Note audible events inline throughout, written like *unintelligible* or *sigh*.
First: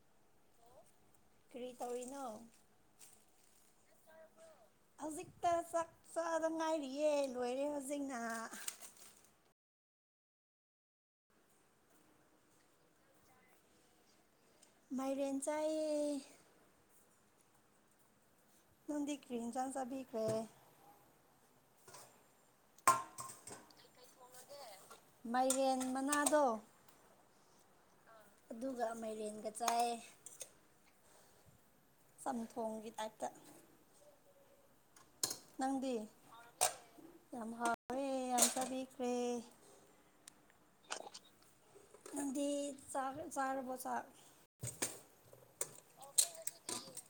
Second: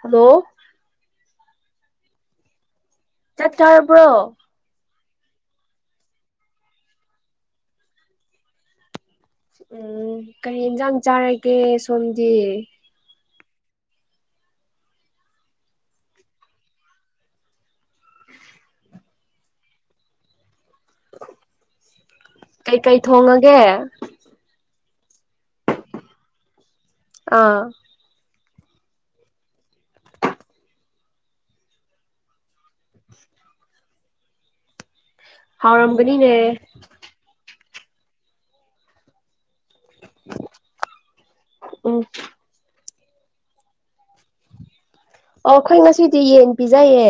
hello ꯀ꯭ꯔꯤ ꯇꯧꯔꯤꯅꯣ ꯆꯠ ꯆꯥꯔꯕ꯭ꯔꯣ ꯍꯧꯖꯤꯛꯇ ꯆꯥꯛ ꯆꯥꯗ ꯉꯥꯏꯔꯤꯌꯦ ꯂꯣꯏꯔꯦ ꯍꯧꯖꯤꯛꯅ ꯎꯝ ꯀꯔꯤ ꯏꯟꯁꯥꯡ ꯆꯥꯔꯒꯦ ꯁꯣꯝꯗꯤ ꯃꯥꯏꯔꯦꯟꯦꯟꯁꯥꯏ ꯎꯝ ꯔꯤ ꯏꯟ ꯆꯁ ꯈ꯭ꯔꯦ ꯀꯩꯀꯩ ꯊꯣꯡꯉꯒꯦ ꯃꯥꯏꯔꯦꯟ ꯃꯅꯥꯗꯣ ꯑꯥ ꯑꯗꯨꯒ ꯑꯃꯦꯔꯤꯦꯟꯒ ꯆꯥꯏ ꯆꯝꯊꯣꯡꯒꯤ ꯇꯥꯏꯞꯇ ꯍꯥꯎꯔꯝꯒꯅꯤꯅꯦ ꯑ ꯌꯥꯝꯇ ꯂꯤ ꯀ꯭ꯔꯦ ꯎꯝ ꯑꯗꯤ ꯆꯥ ꯆꯥꯔꯕꯆꯥꯥ ꯑꯣ ꯑꯩꯈꯣꯏ ꯉꯁꯤꯗꯤ ꯌꯦꯟ ꯄꯤꯖꯩꯌꯦ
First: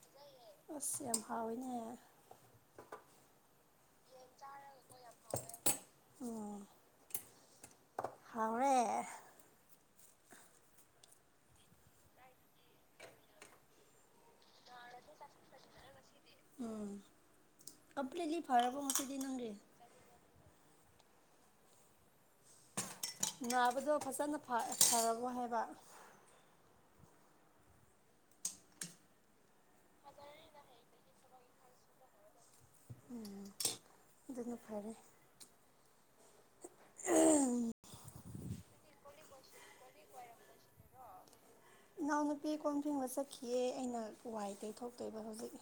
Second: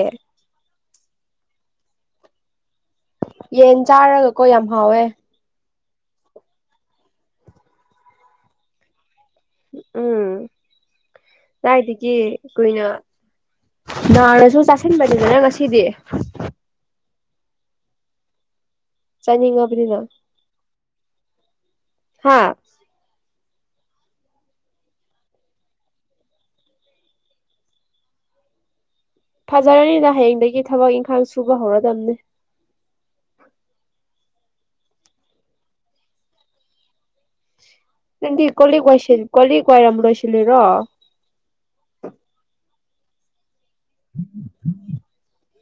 ꯑꯁ ꯌꯥꯝ ꯍꯥꯎꯦꯅꯦ ꯌꯦꯟ ꯆꯥꯔꯒꯀꯣ ꯌꯥꯝ ꯍꯥꯎꯋꯦ ꯎꯝ ꯍꯥꯎꯔꯦ ꯎꯝ ꯀꯥꯏꯗꯒꯤ ꯀꯨꯏꯅ ꯅꯥꯅꯁꯨ ꯆꯥꯁꯤꯟꯕꯅꯤꯗꯅ ꯉꯁꯤꯗꯤ ꯎꯝ ꯀꯄ ꯂ ꯐꯔ ꯆꯥꯅꯤꯡꯉꯕꯅꯤꯅ ꯍꯥꯥ ꯅꯥꯕꯗꯣ ꯐꯖꯅ ꯐꯔꯃꯣꯏ ꯍꯥꯏꯕ ꯐꯖꯔꯅꯤꯅ ꯍꯌꯦꯡꯗꯒꯤ ꯊꯕꯛ ꯏꯪꯈꯥꯡ ꯁꯨꯕ ꯍꯧꯔꯗꯝꯗꯝꯅꯤ ꯎꯝ ꯑꯗꯨꯅ ꯐꯔꯦ ꯎꯝ ꯅꯗꯤ ꯀꯂ ꯀꯣꯏꯁꯤ ꯀꯂ ꯀꯣꯏꯔꯝ ꯂ ꯑꯣꯏꯁꯤꯦ ꯔꯣ ꯏꯅꯥꯎꯅꯨꯄꯤ ꯀꯣꯝ ꯊꯤꯡꯕ ꯆꯠꯈꯤꯑ ꯑꯩꯅ ꯋꯥꯏ ꯇꯩ ꯊꯣꯛꯇꯣꯏꯕ ꯍꯧꯖꯤꯛ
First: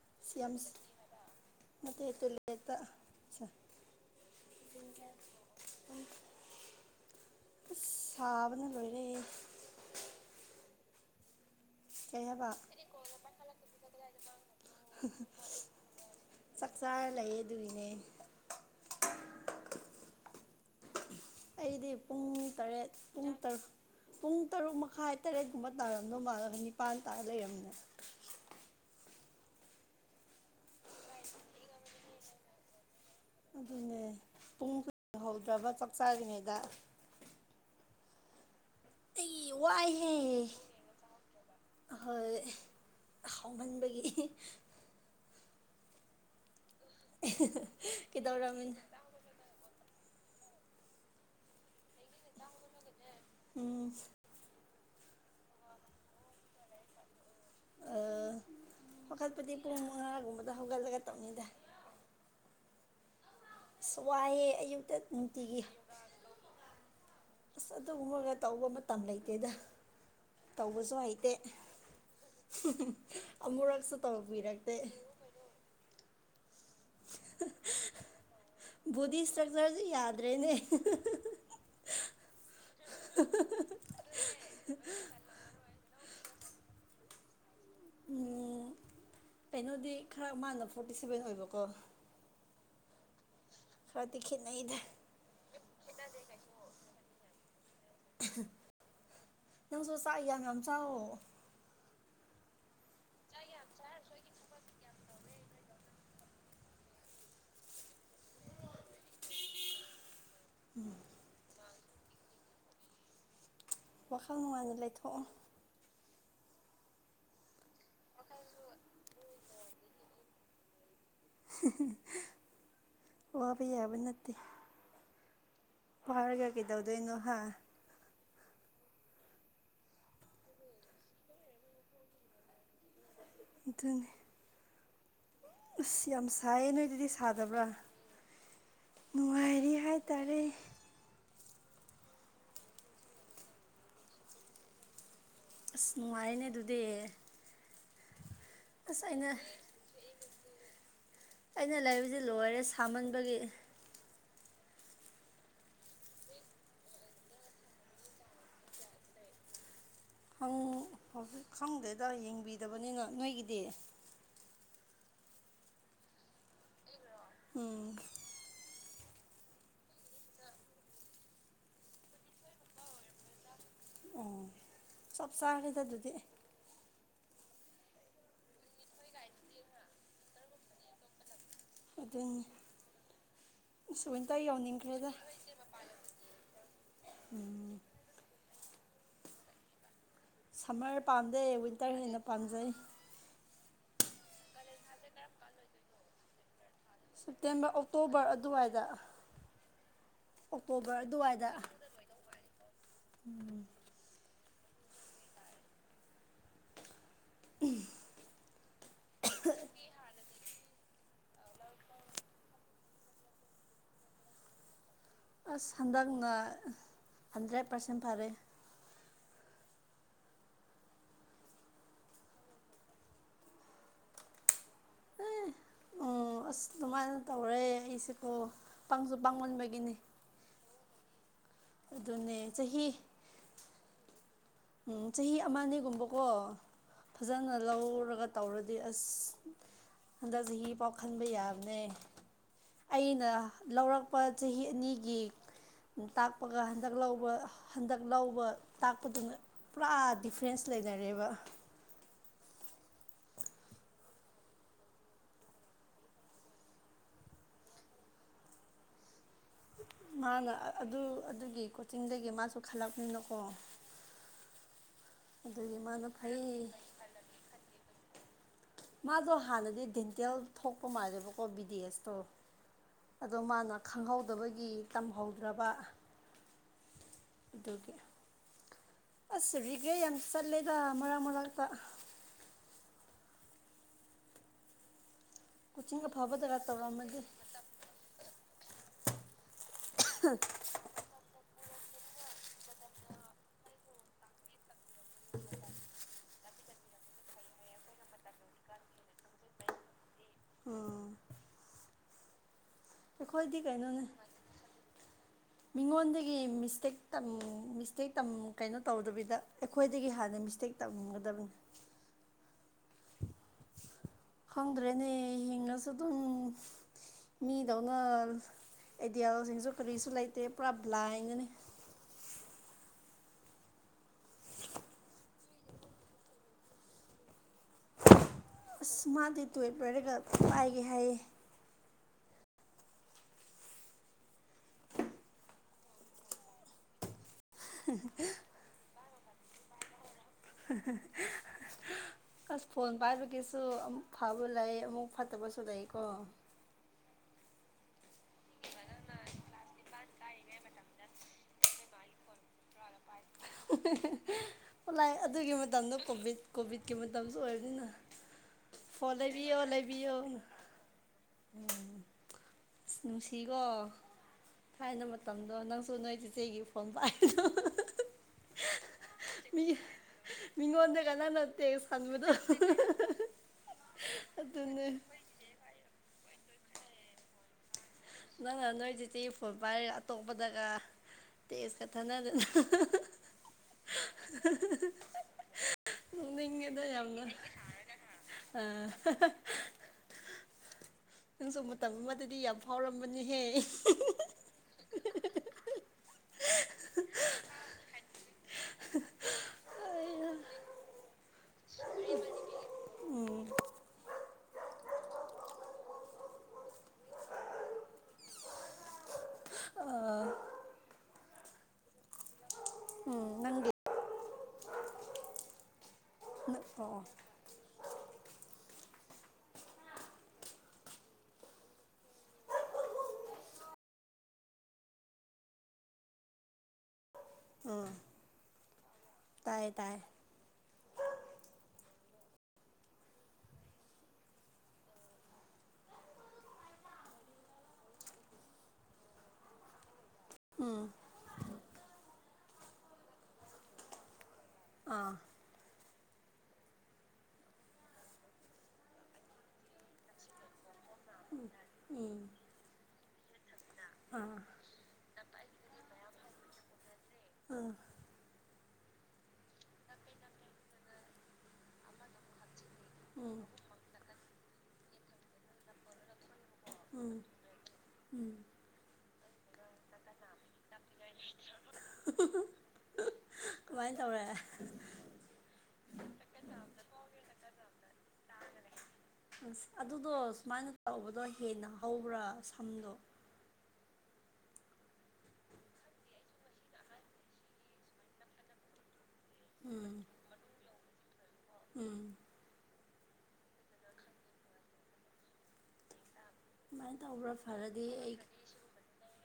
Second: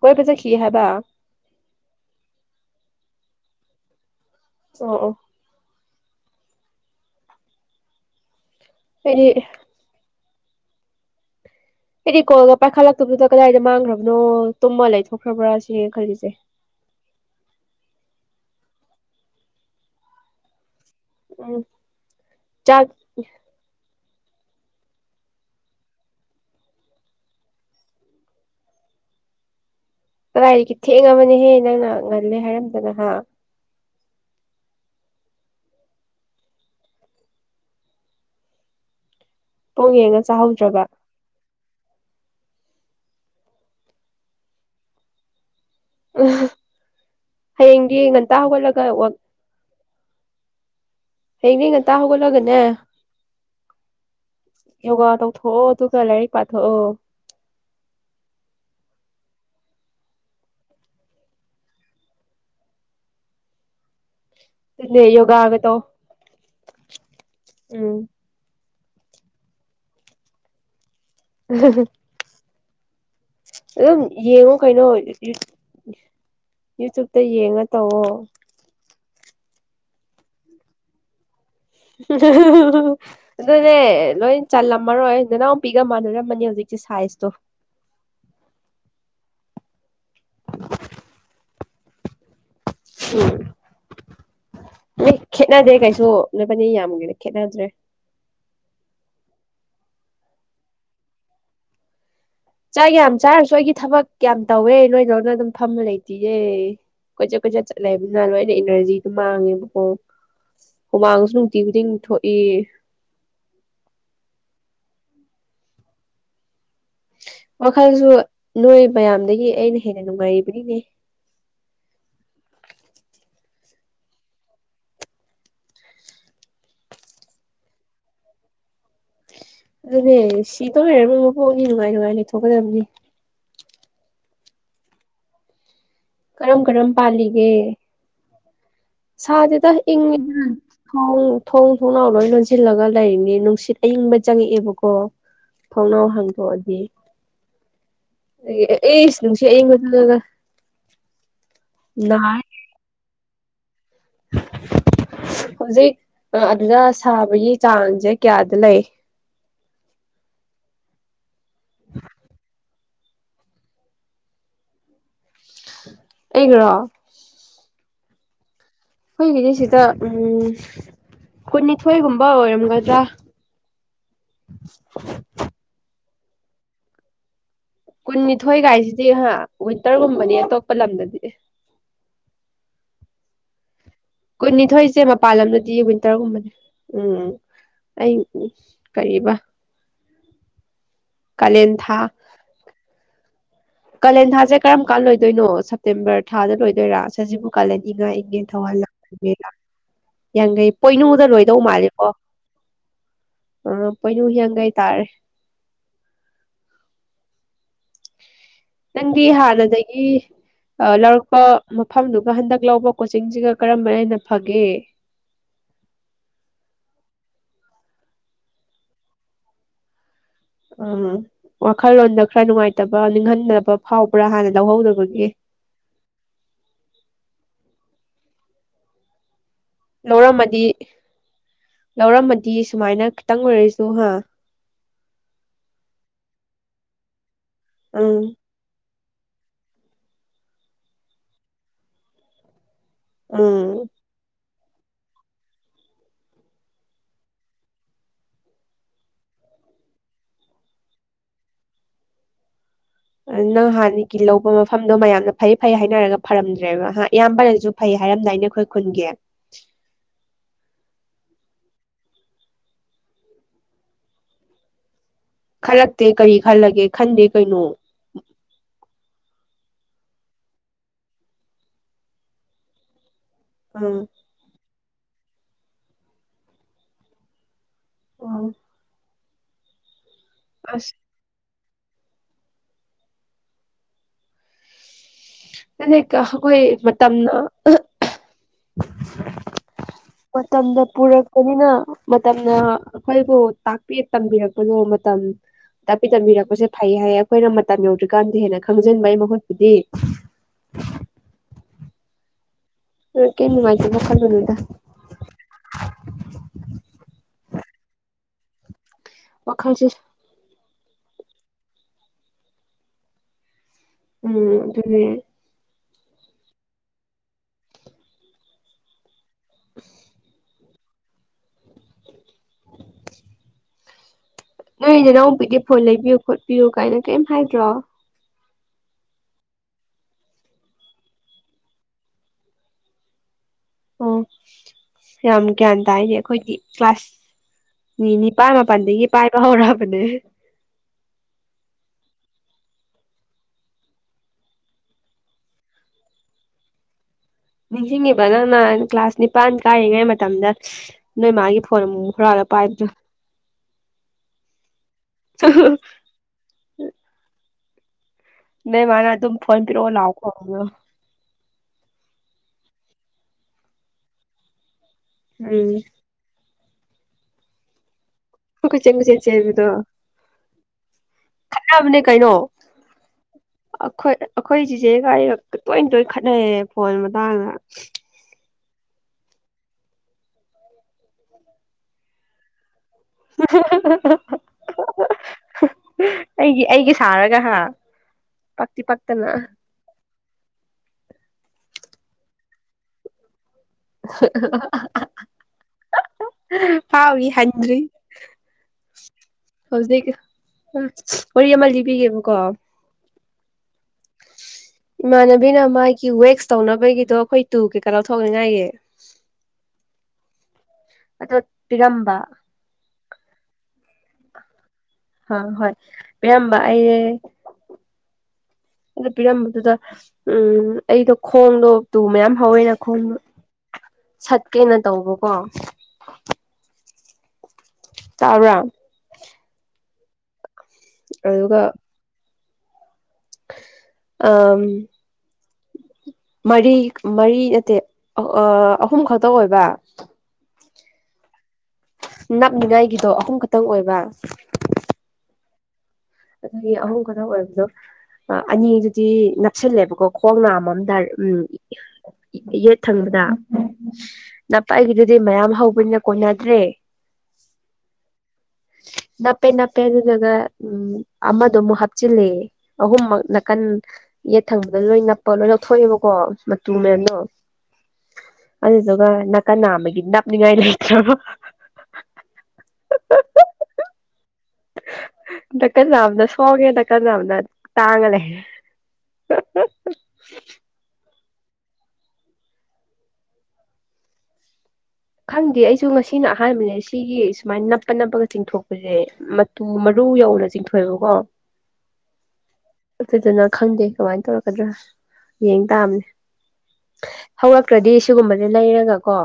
ꯀꯣꯏ ꯄꯁ ꯁꯤ ꯍ ꯍꯥꯏꯕ ꯌꯦꯇ ꯆ ꯑ ꯎ ꯁꯥꯕꯅ ꯂꯣꯏꯔꯦ ꯐꯔꯤ ꯑꯩꯗꯤ ꯀꯩ ꯍꯥꯏꯕ ꯀꯣꯜꯂꯒ ꯄꯥꯏꯈꯠꯂꯛꯇꯕꯗꯨꯗ ꯀꯗꯥꯏꯗ ꯃꯥꯡꯈ꯭ꯔꯕꯅꯣ ꯇꯨꯝꯃ ꯂꯩꯊꯣꯛꯈ꯭ꯔꯕ꯭ꯔꯥ ꯁꯤꯅ ꯈꯜꯂꯤꯁꯦ ꯆꯥꯛꯆꯥꯥꯔ ꯂꯩꯌꯦ ꯑꯗꯨꯏꯅꯦ ꯎꯝ ꯑꯩꯗꯤ ꯄꯨꯡ ꯆꯥꯛ ꯇꯔꯦꯠ ꯇꯔꯨꯛ ꯄꯨꯡ ꯇꯔꯨꯛ ꯃꯈꯥꯏ ꯇꯔꯦꯠꯀꯨꯝꯕ ꯇꯥꯔꯝꯗꯧ ꯃꯥꯜꯂ ꯅꯤꯄꯥꯥꯟ ꯇꯥ ꯂꯩꯔꯝꯅꯦ ꯀꯗꯥꯏꯗꯒꯤ ꯊꯦꯡꯉꯕꯅꯦꯍꯦ ꯅꯪꯅ ꯉꯜꯂꯦ ꯍꯥꯏꯔꯝꯗꯅꯍ ꯑꯗꯨꯅꯦ ꯄꯨꯡ ꯈꯨ ꯍꯧꯗ꯭ꯔꯕ ꯆꯥꯛ ꯆꯥꯔꯤꯉꯩꯗ ꯑꯩ ꯄꯣꯡ ꯋꯥꯏꯍꯦ ꯌꯦꯡꯉ ꯆꯥꯍꯧꯗ꯭ꯔꯕ ꯍꯣꯏ ꯍꯥꯎꯍꯟꯕꯒꯤ ꯎ ꯍꯌꯦꯡꯗꯤ ꯉꯟꯇꯥ ꯀꯩꯗꯧꯔꯝꯃꯤꯅꯣ ꯍꯧꯒꯠꯂꯒ ꯋꯥ ꯍꯩꯅꯦ ꯉ ꯇ ꯍꯒꯂꯒꯅꯦ ꯎꯝ ꯌꯣꯒꯥ ꯇꯧꯊꯣ ꯇꯨ ꯀ ꯂꯥꯏꯔꯤꯛ ꯄꯥꯊ ꯆꯥꯎꯒꯠꯄꯗꯤ ꯄꯨꯡ ꯃꯉꯥꯒꯨꯝꯕꯗ ꯍꯧꯒꯠꯂꯒ ꯇꯧꯅꯤꯗ *inaudible* ꯋꯥꯏꯑꯦ ꯑꯌꯨꯛꯇ ꯑꯗꯨꯅꯦ ꯌꯣꯒꯥꯒ ꯅꯨꯡꯇꯤꯒꯤ ꯇꯧ ꯑꯁ ꯎꯝ ꯑꯗꯨꯒꯨꯝꯕꯒ ꯇꯧꯕ ꯃꯇꯝ ꯂꯩꯇꯦꯗ ꯇꯧꯕꯁꯨ ꯑꯩ *inaudible* ꯎ ꯑꯗꯨꯝ ꯌꯦꯡꯉꯣ ꯀꯩꯅꯣ ꯌꯨꯇ꯭ꯌꯨꯕꯇ ꯌꯦꯡꯉ ꯇꯧꯑꯣꯣ ꯗꯤ ꯏꯁꯇ꯭ꯔꯛꯆꯔꯁꯨ ꯌꯥꯗ꯭ꯔꯦꯅꯦ ꯑꯗꯨꯅꯦ ꯂꯣꯏ ꯆꯜꯂꯝꯃꯔꯣꯏ ꯅꯅꯥꯎꯄꯤꯒ ꯃꯥꯟꯅꯔꯝ ꯃ ꯍꯧꯖꯤꯛꯁꯦ ꯁꯥꯏꯟꯁꯇꯣ ꯀꯩꯅꯣꯗꯤ ꯈꯔ ꯃꯥꯅ ꯐꯣꯔꯇꯤ ꯁꯦꯚꯦꯟ ꯑꯣꯏꯕꯀꯣ ꯎꯝ ꯈꯔꯗꯤ ꯈꯦꯠꯅꯩꯗ ꯅ ꯈꯦꯠꯅꯗꯦ ꯀꯩꯁꯨ ꯅꯣꯏꯕꯅꯤ ꯌꯥꯝꯒꯦꯗ ꯈꯦꯠꯅꯗ꯭ꯔꯦ ꯅ ꯁꯣ ꯆꯏ ꯌꯥꯅꯆꯥ ꯆꯥꯛ ꯌꯥꯝ ꯆꯥꯔꯁꯨ ꯑꯩꯒꯤ ꯊꯕꯛ ꯌꯥꯝ ꯇꯧꯋꯦ ꯅꯣꯏꯗꯧꯅ ꯑꯗꯨꯝ ꯐꯝꯕ ꯂꯩꯇꯦꯌꯦ ꯀꯣꯏꯆꯠ ꯀꯣꯏꯆꯠ ꯆꯠꯂꯦ ꯍꯥꯏꯕꯅꯤꯅ ꯂꯣꯏꯅ ꯏꯅꯔꯖꯤꯗꯨꯣ ꯃꯥꯡꯉꯦꯕꯀꯣ ꯍꯨꯃꯥꯡꯁꯨ ꯅꯨꯡꯇꯤ ꯈꯨꯗꯤꯡ ꯊꯣꯛꯏ ꯋꯥꯈꯜ ꯅꯨꯡꯉꯥꯏꯅ ꯂꯩꯊꯣꯛꯑꯣ ꯋꯥꯈꯜꯁꯨ ꯅꯣꯏ ꯃꯌꯥꯝꯗꯒꯤ ꯑꯩꯅ ꯍꯦꯟꯅ ꯅꯨꯡꯉꯥꯏꯔꯤꯕꯅꯤꯅꯦ ꯄ ꯌꯥꯕ ꯅꯠꯇꯦ ꯍꯔꯒꯀꯗꯗꯣꯏꯩꯅꯣ ꯍꯥ ꯑꯗꯨꯅꯦ ꯁꯤꯗ ꯂꯩꯔꯕ ꯃꯄꯣꯛꯅꯤ ꯅꯨꯡꯉꯥꯏ ꯅꯨꯡꯉꯥꯏ ꯂꯩꯊꯣꯛꯀꯗꯕꯅꯤ ꯑꯗꯨꯇꯅꯤ ꯑꯁ ꯌꯥꯝ ꯀꯔꯝ ꯁꯥꯏꯌꯦ ꯀꯔꯝ ꯅꯣꯏꯗꯗꯤ ꯄꯥꯜꯂꯤꯒꯦ ꯁꯥꯗꯕ꯭ꯔꯥ ꯁꯥꯗꯦꯗ ꯅꯨꯡꯉꯥꯏꯔꯤ ꯏ ꯍ ꯍꯥꯏꯇꯥꯔꯦ ꯊꯣꯡ ꯊꯣꯡꯅꯥꯎ ꯂꯣꯏ ꯂꯣꯟꯁꯤꯜꯂꯒ ꯂꯩꯔꯤꯅꯤ ꯅꯨꯡꯁꯤꯠ ꯑꯏꯤꯡꯕ ꯆꯪꯉꯛꯑꯦꯕꯀꯣ ꯑꯁ ꯊꯣꯡꯅꯥꯎ ꯅꯨꯡꯉꯥꯏꯅꯦ ꯑꯗꯨꯗꯤ ꯑꯁ ꯑꯦꯁ ꯑꯩꯅ ꯃꯤꯁꯤ ꯌꯦꯡꯒ ꯑꯩꯅ ꯂꯩꯕꯁꯤ ꯂꯣꯏꯔꯦ ꯁꯥꯃꯟꯕꯒꯤ *unintelligible* ꯍꯧꯖꯤꯛ ꯑꯗꯨꯗ ꯁꯥꯕꯒꯤ ꯆꯥꯡꯁꯦ ꯀꯌꯥꯗ ꯂꯩ ꯍꯧꯖꯤꯛ ꯈꯪꯗ꯭ꯔꯦꯗ ꯌꯦꯡꯕꯤꯗꯕꯅꯤꯅ ꯅꯣꯏꯒꯤꯗꯤ ꯑꯩꯒ꯭ꯔꯣ ꯎꯝ ꯑꯩꯈꯣꯏꯒꯤꯗꯤ ꯁꯤꯗ ꯎꯝ ꯀꯨꯟꯅꯤꯊꯣꯏꯒꯨꯝꯕ ꯑꯣꯏꯔꯝꯒꯗ꯭ꯔꯥ ꯑꯣ ꯆꯞ ꯆꯥꯔꯦꯗ ꯑꯗꯨꯗꯤ ꯀꯨꯟꯅꯤꯊꯣꯏꯒꯥꯏꯁꯤꯗꯤ ꯑ ꯋꯤꯟꯇꯔꯒꯨꯝꯕꯅꯤ ꯑꯇꯣꯞꯄ ꯂꯝꯗꯗꯤ ꯑꯗꯨꯗꯒꯤ ꯀꯨꯟꯅꯤꯊꯣꯏꯁꯦ ꯃꯄꯥꯟ ꯂꯝꯗꯗꯤ ꯋꯤꯟꯇꯔꯒꯨꯝꯕꯅꯦ ꯎꯝꯝ ꯎꯝ ꯑꯩ ꯎ ꯀꯩꯕ ꯁꯝꯃꯔ ꯄꯥꯝꯖꯩ ꯋꯤꯟꯇꯔ ꯍꯦꯟꯅ ꯄꯥꯝꯖꯩ ꯀꯥꯂꯦꯟꯊꯥꯁꯦ ꯀꯔꯝ ꯀꯥꯟꯗ ꯂꯣꯏꯗꯣꯏꯅꯣ ꯁꯦꯞꯇꯦꯝꯕꯔ ꯊꯥꯗ ꯂꯣꯏ ꯒꯦꯔꯥ ꯁꯖꯤꯕꯨ ꯁꯦꯞꯇꯦꯝꯕꯔ ꯀꯥꯂꯅꯤ ꯏꯉꯥꯏ ꯑꯣꯛꯇꯣꯕꯔ ꯏꯉꯦ ꯑꯗꯨꯋꯥꯏꯗ ꯊꯧꯋꯥꯜꯦꯔꯥ ꯌꯥꯡꯈꯩ ꯑꯣꯛꯇꯣꯕꯔ ꯄꯣꯏꯅꯨꯗ ꯑꯗꯨꯋꯥꯏꯗ ꯂꯣꯏꯗꯧ ꯃꯥꯜꯂꯦꯀꯣ ꯑ ꯄꯣꯏꯅꯨ ꯌꯥꯡ ꯇꯔ ꯅꯪꯒꯤ ꯍꯥꯗꯗꯗꯒꯤ ꯂꯧꯔꯛꯄ ꯃꯐꯝꯗꯨꯒ ꯍꯟꯗꯛ ꯂꯧꯕ ꯀꯣꯆꯤꯡꯁꯤꯒ ꯀꯔꯝꯕꯅ ꯍꯦꯟꯅ ꯐꯒꯦ ꯑꯁ ꯍꯟꯗꯛꯅ ꯍꯟꯗ꯭ꯔꯦꯠ ꯄꯥꯔꯁꯦꯟ ꯐꯔꯦ ꯎꯝ ꯋꯥꯈꯜꯂꯣꯟꯗ ꯈꯔ ꯅꯨꯡꯉꯥꯏꯇꯕ ꯅꯤꯡꯍꯟꯅꯗꯕ ꯐꯥꯎꯕ꯭ꯔꯥ ꯍꯥꯟꯅ ꯂꯧꯍꯧꯗꯕꯒꯤ ꯑꯦ ꯎꯝ ꯑꯁ ꯗꯨꯃꯥꯏꯅ ꯇꯧꯔꯦ ꯑꯩꯁꯤꯀꯣ ꯄꯪꯁꯨ ꯄꯪꯃꯟꯕꯒꯤ ꯂꯧꯔꯝꯃꯗꯤ ꯑꯗꯨꯅꯦ ꯂꯧꯔꯝꯃꯗꯤ ꯆꯍꯤ ꯁꯨꯃꯥꯏꯅ ꯈꯤꯇꯪ ꯑꯣꯏꯔꯁꯨ ꯍꯥ ꯎꯝ ꯆꯍꯤ ꯑꯃꯅꯤꯒꯨꯝꯕꯀꯣ ꯐꯖꯅ ꯎꯝ ꯂꯧꯔꯒ ꯇꯧꯔꯗꯤ ꯑꯁ ꯍꯟꯗꯛ ꯆꯍꯤ ꯐꯥꯎ ꯈꯟꯕ ꯌꯥꯕꯅꯦ ꯑꯩꯅ ꯎꯝ ꯂꯧꯔꯛꯄ ꯆꯍꯤ ꯑꯅꯤꯒꯤ ꯇꯥꯛꯄꯒ ꯍꯟꯗꯛ ꯂꯧꯕ ꯍꯟꯗꯛ ꯂꯧꯕ ꯇꯥꯛꯄꯗꯨꯅ ꯄꯨꯔꯥ ꯗꯤꯐ꯭ꯔꯦꯟꯁ ꯂꯩꯅꯔꯦꯕ ꯅꯪ ꯍꯥꯟꯅꯒꯤ ꯂꯧꯕ ꯃꯐꯝꯗꯣ ꯃꯌꯥꯝꯅ ꯐꯩ ꯐꯩ ꯍꯥꯏꯅꯔꯒ ꯐꯔꯝꯗ꯭ꯔꯦꯕ ꯍꯥ ꯏꯌꯥꯝꯕꯅꯁꯨ ꯐꯩ ꯍꯥꯏ ꯍꯥꯏꯔꯝꯗꯥꯏꯅ ꯑꯩꯈꯣꯏ ꯈꯨꯟꯒꯤ ꯃꯥꯅ ꯑꯗꯨ ꯑꯗꯨꯒꯤ ꯀꯣꯆꯤꯡꯗꯒꯤ ꯃꯥꯁꯨ ꯈꯜꯂꯛꯄꯥꯅꯤꯅꯀꯣ ꯈꯜꯂꯛꯇꯦ ꯀꯔꯤ ꯐꯩ ꯈꯜꯂꯒꯦ ꯈꯟꯗꯦ ꯀꯩꯅꯣ ꯃꯥꯗꯣ ꯍꯥꯟꯅꯗꯤ ꯗꯦꯟꯇꯦꯜ ꯊꯣꯛꯄ ꯃꯥꯜꯂꯦꯕꯀꯣ ꯕꯤꯗꯤ ꯑꯦꯁꯇꯣ ꯑꯗꯣ ꯃꯥꯅ ꯎꯝ ꯈꯪꯍꯧꯗꯕꯒꯤ ꯇꯝꯍꯧꯗ꯭ꯔꯕ ꯑꯗꯨꯒꯤ ꯑꯣ ꯑꯁ ꯔꯦꯒꯔꯇꯦ ꯌꯥꯝ ꯆꯠꯂꯦꯗ ꯃꯔꯛ ꯃꯔꯛꯇ ꯀꯣꯆꯤꯡ ꯑꯐꯕꯗꯒ ꯑꯩꯈꯣꯏ ꯇꯧꯔꯝꯃꯗꯤ ꯃꯇꯝꯅ ꯃꯇꯝꯗ ꯄꯨꯔꯛꯄꯅꯤꯅ ꯃꯇꯝꯅ ꯑꯩꯈꯣꯏꯕꯨ ꯇꯥꯛꯄꯤ ꯇꯝꯕꯤꯔꯛꯄꯗꯣ ꯃꯇꯝ ꯇꯥꯛꯄꯤ ꯇꯝꯕꯤꯔꯛꯄꯁꯦ ꯐꯩꯌꯦ ꯍꯥꯏꯌꯦ ꯑꯩꯈꯣꯏꯅ ꯃꯇꯝ ꯌꯧꯗ꯭ꯔꯤꯀꯥꯟꯗ ꯍꯦꯟꯅ ꯈꯪꯖꯤꯟꯕꯩ ꯃꯍꯨꯠꯄꯨꯗꯤ *inaudible* ꯎꯝ ꯀꯩ ꯑꯩꯈꯣꯏꯗꯤ ꯅꯨꯡꯉꯥꯏꯇꯕ ꯀꯩꯅꯣꯅꯦ ꯈꯜꯂꯨꯅꯨꯗ ꯃꯤꯉꯣꯟꯗꯒꯤ ꯃꯤꯁꯇꯦꯛ ꯃꯤꯁꯇꯦꯛ ꯇꯝ ꯀꯩꯅꯣ ꯇꯧꯗꯕꯤꯗ ꯋꯥꯈꯜꯁꯦ ꯑꯩꯈꯣꯏꯗꯒꯤ ꯍꯥꯟꯅ ꯃꯤꯁꯇꯦꯛ ꯇꯝꯒꯗꯕꯅꯤ ꯎꯝ ꯑꯗꯨꯅꯦ ꯈꯪꯗ꯭ꯔꯦꯅꯦ ꯍꯤꯡꯉꯁꯨ ꯑꯗꯨꯝ ꯃꯤꯗꯧꯅ ꯗꯤꯜꯁꯤꯡꯁꯨ ꯀꯔꯤꯁꯨ ꯂꯩꯇꯦ ꯄꯨꯔꯥ ꯕ꯭ꯂꯥꯏꯟꯗꯅꯦ *unintelligible* ꯅꯣꯏ ꯅꯅꯎꯄꯤꯗꯤ ꯐꯣꯟ ꯂꯩꯕꯤꯌꯨ ꯈꯣꯠꯄꯤꯌꯨ ꯀꯥꯏꯅ ꯀꯦꯝ ꯑꯁ ꯃꯥ ꯇꯨꯋꯜꯞ ꯑꯣꯏꯔꯒ ꯄꯥꯏꯒꯦ ꯍꯥꯏꯌꯦ ꯑꯣ ꯌꯥꯝ ꯒ꯭ꯌꯥꯟ ꯇꯥꯏꯌꯦ ꯑꯩꯈꯣꯏꯗꯤ ꯀ꯭ꯂꯥꯁ ꯃꯤ ꯅꯤꯄꯥ ꯃꯄꯥꯟꯗꯒꯤ ꯄꯥꯏꯕ ꯍꯧꯔꯛꯑꯕꯅꯦ *inaudible* ꯍꯥꯍꯥꯍꯥ ꯑꯁ ꯐꯣꯟ ꯄꯥꯏꯕꯒꯤꯁꯨ ꯑꯃꯨꯛ ꯐꯕ ꯂꯩ ꯑꯃꯨꯛ ꯐꯠꯇꯕꯁꯨ ꯂꯩꯀꯣ *inaudible* ꯅꯤꯡꯁꯤꯡꯉꯤꯕ ꯅꯪꯅꯥ ꯀ꯭ꯂꯥꯁ ꯅꯤꯄꯥꯥꯟ ꯀꯥꯔꯤꯉꯦ ꯃꯥꯇꯝ ꯃꯇꯝꯗ ꯅꯣꯏ ꯃꯥꯒꯤ ꯐꯣꯟ ꯑꯃꯨꯛ ꯑꯃꯨꯛ ꯍꯨꯔꯥꯜꯂꯒꯥ ꯄꯥꯏꯕꯗꯣ ꯂꯥꯏ ꯑꯗꯨꯒꯤ ꯃꯇꯝꯗꯣ ꯀꯣꯚꯤꯠ ꯀꯣꯚꯤꯠꯀꯤ ꯃꯇꯝꯁꯨ ꯑꯣꯏꯔ ꯅꯣꯏ ꯃꯥꯅ ꯑꯗꯨꯝ ꯐꯣꯟ ꯄꯤꯔꯛ ꯑꯣ ꯂꯩꯕꯤꯌꯣꯅ ꯂꯥꯎꯕꯗꯣ ꯏꯁ ꯅꯨꯡꯁꯤ ꯀꯣ ꯊꯥꯏꯅ ꯃꯇꯝꯗꯣ ꯅꯪꯁꯨ ꯎꯝ ꯅꯣꯏ ꯆꯤꯆꯦꯒꯤ ꯄꯥꯏꯗꯣ ꯀꯣꯏꯆꯦꯟ ꯀꯣꯏꯆꯦꯜ ꯆꯦꯟꯕꯗꯣ ꯃꯤꯉꯣꯟꯗꯒꯥ ꯅꯪꯅ ꯇꯦꯛꯁ ꯈꯠꯅꯕꯅꯦ ꯀꯩꯅꯣ ꯁꯟꯕꯗꯣ ꯑꯩꯈꯣꯏ ꯑꯩꯈꯣꯏ ꯆꯤꯆꯦꯒ ꯑꯩꯒ ꯇꯣꯏ ꯇꯣꯏꯅ ꯈꯠꯅꯩꯌꯦ ꯐꯣꯟ ꯃꯇꯥꯡꯗ ꯅꯪꯅ ꯅꯣꯏ ꯆꯤꯆꯦ ꯒꯤ ꯐꯣꯟ ꯄꯥꯏꯔꯒ ꯑꯇꯣꯞꯄꯗꯒ ꯇꯦꯖꯀ ꯊꯅꯗꯅ *inaudible* ꯑꯩꯒꯤ ꯅꯣꯛꯅꯤꯡꯉꯦꯗ ꯑꯩꯒꯤ ꯌꯥꯝꯅ ꯁꯥꯔꯒ ꯍꯥ ꯇꯛꯇꯤ ꯑꯥ ꯇꯛꯇꯅ ꯅꯪꯁꯨ ꯃꯇꯝ ꯑꯃꯗꯗꯤ ꯌꯥꯝ ꯐꯥꯎꯔꯝꯕꯅꯤꯍꯦ ꯐꯥꯎꯔꯤ ꯍꯟꯗ꯭ꯔꯤ ꯍꯧꯖꯤꯛ ꯎ ꯋꯥꯔꯤ ꯑꯃ ꯂꯤꯕꯤꯒꯦꯕꯀꯣ ꯏꯃꯅꯕꯤꯅ ꯃꯥꯒꯤ ꯋꯦꯛꯁ ꯇꯧꯅꯕꯒꯤꯗꯣ ꯑꯩꯈꯣꯏ ꯇꯨ ꯀꯩꯀꯩꯅ ꯊꯣꯛꯅꯤꯡꯉꯥꯏꯌꯦ ꯑ ꯑꯗꯣ ꯇꯤꯒꯝꯕ ꯎꯝ ꯅꯪꯗꯤ ꯑ ꯍꯣꯏ ꯃꯌꯥꯝꯕ ꯑꯣ ꯑꯣ ꯑꯩꯁꯦ ꯑꯗ ꯄꯤꯔꯝꯕꯗꯨꯗ ꯎꯝ ꯑꯩꯗꯣ ꯈꯣꯡꯗꯣ ꯇꯨ ꯃꯌꯥꯝ ꯍꯧꯋꯦꯅ ꯈꯣꯡꯗꯣ ꯁꯠꯀꯦꯅ ꯇꯧꯕꯀꯣ ꯎꯝ ꯇꯥꯎꯔꯥ ꯇ ꯇꯥꯏ ꯑꯗꯨꯒ ꯑꯝ ꯃꯔꯤ ꯃꯔꯤ ꯅꯠꯇꯦ ꯑꯍꯨꯝ ꯈꯛꯇ ꯑꯣꯏꯕ ꯎꯝ ꯅꯞꯅꯤꯡꯉꯥꯏꯒꯤꯗꯣ ꯑꯍꯨꯝ ꯈꯛꯇꯪ ꯑꯣꯏꯕ ꯑꯥ ꯑꯗꯒꯤ ꯑꯍꯨꯝ ꯈꯔ ꯑꯣꯏꯕꯗꯣ ꯑꯅꯤꯗꯨꯗꯤ ꯅꯞꯁꯤꯜꯂꯦꯕꯀꯣ ꯈꯣꯡ ꯅꯥꯝꯃꯝ ꯎꯝ ꯎꯝ ꯌꯦꯠ ꯊꯪꯕꯗ ꯑꯥ ꯄꯥꯒꯤꯗꯨꯗꯤ ꯃꯌꯥꯝ ꯍꯧꯕꯅꯤꯅ ꯀꯣꯟꯅꯗ꯭ꯔꯦ ꯎꯝ *inaudible* ꯅꯞꯄꯦ ꯅꯞꯄꯦ ꯑꯗꯨꯗꯨꯒ ꯎꯝ ꯑꯃꯗ ꯑꯃꯨꯛ ꯍꯥꯞꯆꯤꯜꯂꯦ ꯑꯍꯨꯝꯃꯛ ꯅꯥꯀꯟ ꯌꯦꯠ ꯊꯪꯕꯗ ꯂꯣꯏ ꯅꯞꯄꯒ ꯂꯣꯏ ꯂꯧꯊꯣꯛꯑꯦꯕꯀꯣ ꯇꯨꯃꯦꯅꯣ ꯑꯗꯨꯗꯨꯒ ꯀꯅꯥꯃꯦ ꯀꯅꯤ ꯉꯥꯏ ꯂꯩ ꯏꯇ꯭ꯔꯣ ꯀꯃꯥꯏꯅ ꯇꯧꯔꯦ ꯗꯀ ꯂꯝꯅ ꯁꯣꯉꯦ ꯗꯀꯅꯅ ꯇꯥꯡꯡꯂꯦ ꯑ ꯑꯗꯨꯗꯣ ꯁꯨꯃꯥꯏꯅ ꯇꯧꯕꯗꯣ ꯍꯦꯟꯅ ꯍꯧꯕ꯭ꯔꯥ ꯁꯝꯗꯣ ꯈꯪꯗꯦ ꯑꯩꯁꯨ ꯉꯁꯤꯅ ꯑꯍꯥꯟꯕꯅꯦ ꯁꯤꯒꯤ ꯁꯨꯃꯥꯏꯅ ꯅꯞꯄ ꯅꯞꯄꯒ ꯆꯤꯡꯊꯣꯛꯄꯁꯦ ꯃꯇꯨ ꯃꯔꯨ ꯎꯝ ꯌꯧꯅ ꯆꯤꯡꯊꯣꯛꯑꯦꯕꯀꯣ ꯎꯝ ꯑꯗꯨꯗꯅ ꯈꯪꯗꯦ ꯀꯃꯥꯏꯅ ꯇꯧꯔꯛꯀꯗ꯭ꯔꯥ ꯌꯦꯡ ꯇꯥꯕꯅꯦ ꯁꯨꯃꯥꯏꯅ ꯇꯧꯕ꯭ꯔꯥ ꯐꯔꯗꯤ ꯍꯧꯔꯛꯇ꯭ꯔꯗꯤ ꯑꯩ ꯁꯤꯒꯨꯝꯕꯗꯤ ꯂꯩꯔꯒꯀꯣ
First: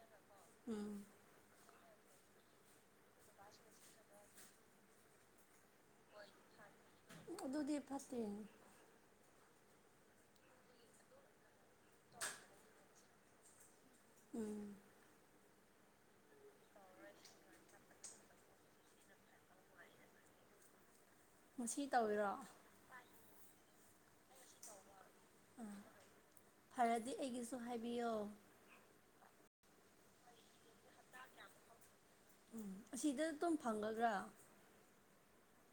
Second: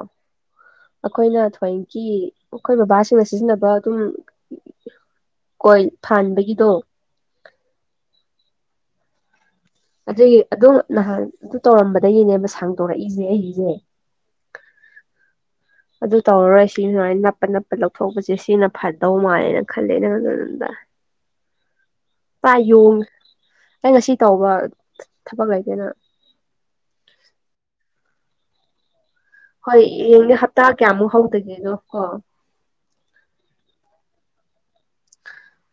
ꯎꯝ ꯑꯩꯈꯣꯏꯅ ꯑꯩꯈꯣꯏꯒꯤ ꯑꯩꯈꯣꯏ ꯕꯕꯥꯁꯤꯡꯅ ꯁꯤꯖꯤꯟꯅꯕ ꯑꯗꯨꯝ ꯍꯣꯏ ꯊꯥꯟꯕꯒꯤꯗꯣ ꯑꯗꯨꯗꯤ ꯐꯠꯇꯦ ꯑꯗꯨꯗꯒꯤ ꯑꯗꯣ ꯅꯍꯥꯟ ꯑꯗꯨ ꯇꯧꯔꯝꯕꯗꯒꯤꯗꯒꯤꯅꯦꯕ ꯁꯥꯡ ꯇꯧꯣꯔꯛꯏꯁꯦ ꯑꯩꯁꯦ ꯎꯝ ꯑꯗꯨ ꯇꯧꯔꯔꯣꯏ ꯁꯤ ꯁꯨꯃꯥꯏꯅ ꯅꯞꯄ ꯅꯞꯄ ꯂꯧꯊꯣꯛꯄꯁꯦ ꯁꯤꯅ ꯐꯗꯧ ꯃꯥꯜꯂꯦꯅ ꯈꯜꯂꯦ ꯅꯪꯗꯝꯗ ꯉꯁꯤ ꯇꯧꯔꯣ ꯑꯩ ꯉꯁꯤ ꯇꯧꯕ ꯊꯕꯛ ꯑ ꯂꯩꯇꯦꯅ ꯐꯔꯗꯤ ꯑꯩꯒꯤꯁꯨ ꯍꯥꯏꯕꯤꯌꯣ ꯍꯣꯏ ꯌꯦꯡꯅꯦ ꯍꯞꯇꯥ ꯀꯌꯥꯃꯨꯛ ꯍꯧꯗꯒꯦꯅꯣ ꯀꯣ ꯎꯝ ꯑꯁꯤꯗ ꯑꯗꯨꯝ ꯐꯪꯒꯗ꯭ꯔꯥ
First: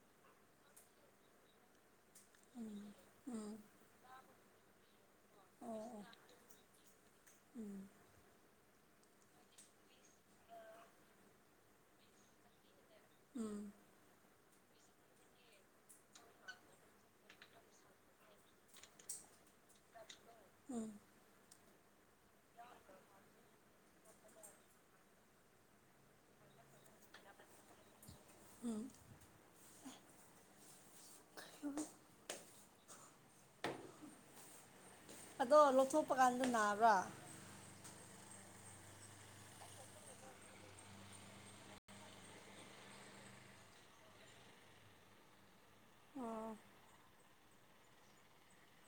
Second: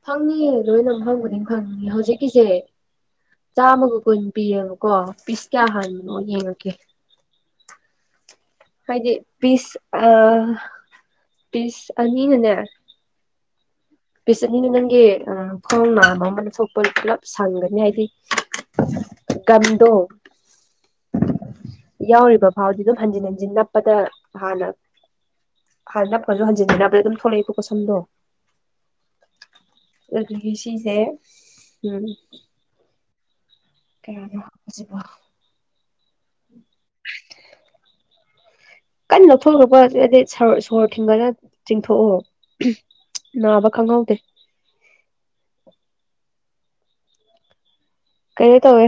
ꯐꯪꯅꯤꯌꯦ ꯂꯣꯏꯅ ꯐꯪ ꯈꯨꯗꯤꯡ ꯐꯪꯅꯤ ꯍꯧꯖꯤꯛ ꯀꯁꯦ ꯎꯝ ꯎꯝ ꯆꯥꯝꯃꯒ ꯀꯨꯟ ꯄꯤꯌꯦꯕꯀꯣ ꯄꯤꯁ ꯀꯌꯥ ꯑꯣ ꯑꯣ ꯍꯔ ꯎꯝ ꯍꯥꯏꯗꯤ ꯄꯤꯁ ꯑ ꯄꯤꯁ ꯑꯅꯤꯅꯅꯦ ꯎꯝ ꯄꯤꯆꯠꯅꯤꯅ ꯅꯪꯒꯤ ꯈꯣꯔꯣꯡ ꯃꯅꯥꯕ ꯑꯃ ꯊꯣꯛꯣꯛꯄ ꯄꯨꯂꯞ ꯁꯪꯒꯅꯤ ꯍꯥꯏꯗꯤ ꯀꯟꯗꯣ ꯎꯝ ꯌꯥꯎꯔꯤꯕ ꯐꯥꯎꯗꯤ ꯑꯗꯨꯝ ꯍꯟꯖꯤꯟ ꯍꯟꯖꯤꯟ ꯅꯞꯄꯗ ꯍꯥꯟꯅ ꯍꯥꯏꯥꯟ ꯅꯄꯁꯨ ꯍꯟꯖꯤꯟꯁ ꯅꯄꯗ ꯑꯗꯨꯝ ꯊꯣꯛꯂꯛꯏꯀꯣ ꯁꯝꯗꯣ ꯎꯝ ꯑꯗꯨꯁꯤꯁꯦ ꯎꯝ ꯀ ꯍꯖꯤꯕ ꯑꯗꯣ ꯂꯧꯊꯣꯛꯄ ꯀꯥꯟꯗ ꯅꯥꯕ꯭ꯔꯥ ꯀꯟꯅ ꯂꯧꯊꯣꯛꯂꯄꯗꯤ ꯁꯣꯔ ꯊꯤꯡꯒꯅ ꯆꯤꯡꯊꯣꯛꯑꯣ ꯅꯥꯕ ꯈꯪꯍꯧꯗꯦ ꯑꯣ ꯀꯩꯅꯣ ꯇꯧꯋꯦ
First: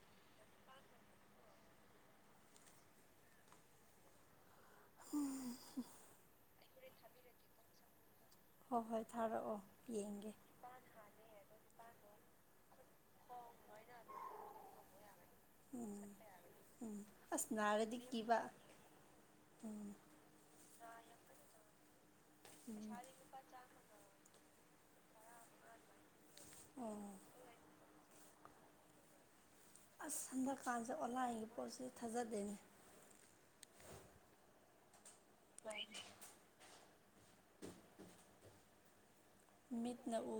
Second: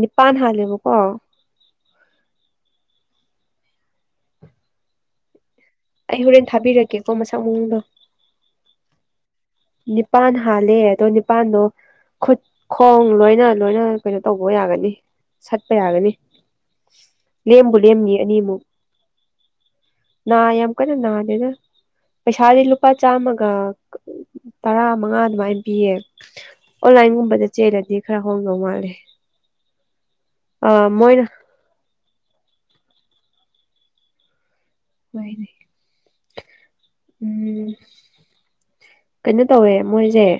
ꯅꯤꯄꯥꯟ ꯍꯥꯜꯂꯦꯕꯀꯣ ꯑꯩ ꯍꯣꯔꯦꯟ ꯊꯥꯕꯤꯔꯛꯀꯦꯀꯣ ꯃꯁꯥ ꯃꯎꯡꯗꯣ ꯍꯣꯏ ꯍꯣꯏ ꯊꯥꯔꯛ ꯅꯤꯄꯥꯟ ꯍꯥꯦ ꯅꯤꯄꯥꯟ ꯅ ꯈꯨꯠ ꯈꯣꯡ ꯂꯣꯏꯅ ꯂꯣꯏꯅ ꯀꯩꯅꯣ ꯇꯧꯕ ꯌꯥꯒꯅꯤ ꯁꯠꯄ ꯌꯥꯒꯅꯤ ꯎꯝ ꯑꯁ ꯂꯦꯝꯕꯨ ꯅꯥꯔꯗꯤ ꯂꯦꯝꯅꯤ ꯀꯤꯕ ꯑꯅꯤꯃꯨꯛ ꯎꯝ ꯅꯥ ꯌꯥꯝ ꯀꯩꯅ ꯅꯥꯗꯅ ꯄꯩꯁꯥꯗꯤ ꯂꯨꯄꯥ ꯆꯥꯝꯃꯒ ꯇꯔꯥ ꯃꯉꯥ ꯑꯗꯨꯃꯥꯏꯅ ꯄꯤꯌꯦ ꯑꯣ ꯑꯣꯟꯂꯥꯏꯟꯒꯨꯝꯕꯗ ꯆꯦꯜꯂꯗꯤ ꯈꯔ ꯍꯣꯡꯗꯧ ꯃꯥꯂꯦ ꯑꯁ ꯍꯟꯗꯛꯀꯥꯟꯁꯦ ꯑꯣꯟꯂꯥꯏꯟꯒꯤ ꯄꯣꯠꯁꯤ ꯊꯥꯖꯗꯦꯅꯦ ꯑꯣꯏꯏꯅꯦ ꯎꯝ ꯀꯩꯅꯣ ꯇꯧꯋꯦ ꯃꯤꯠꯅ ꯃꯣꯏꯁꯦ ꯎ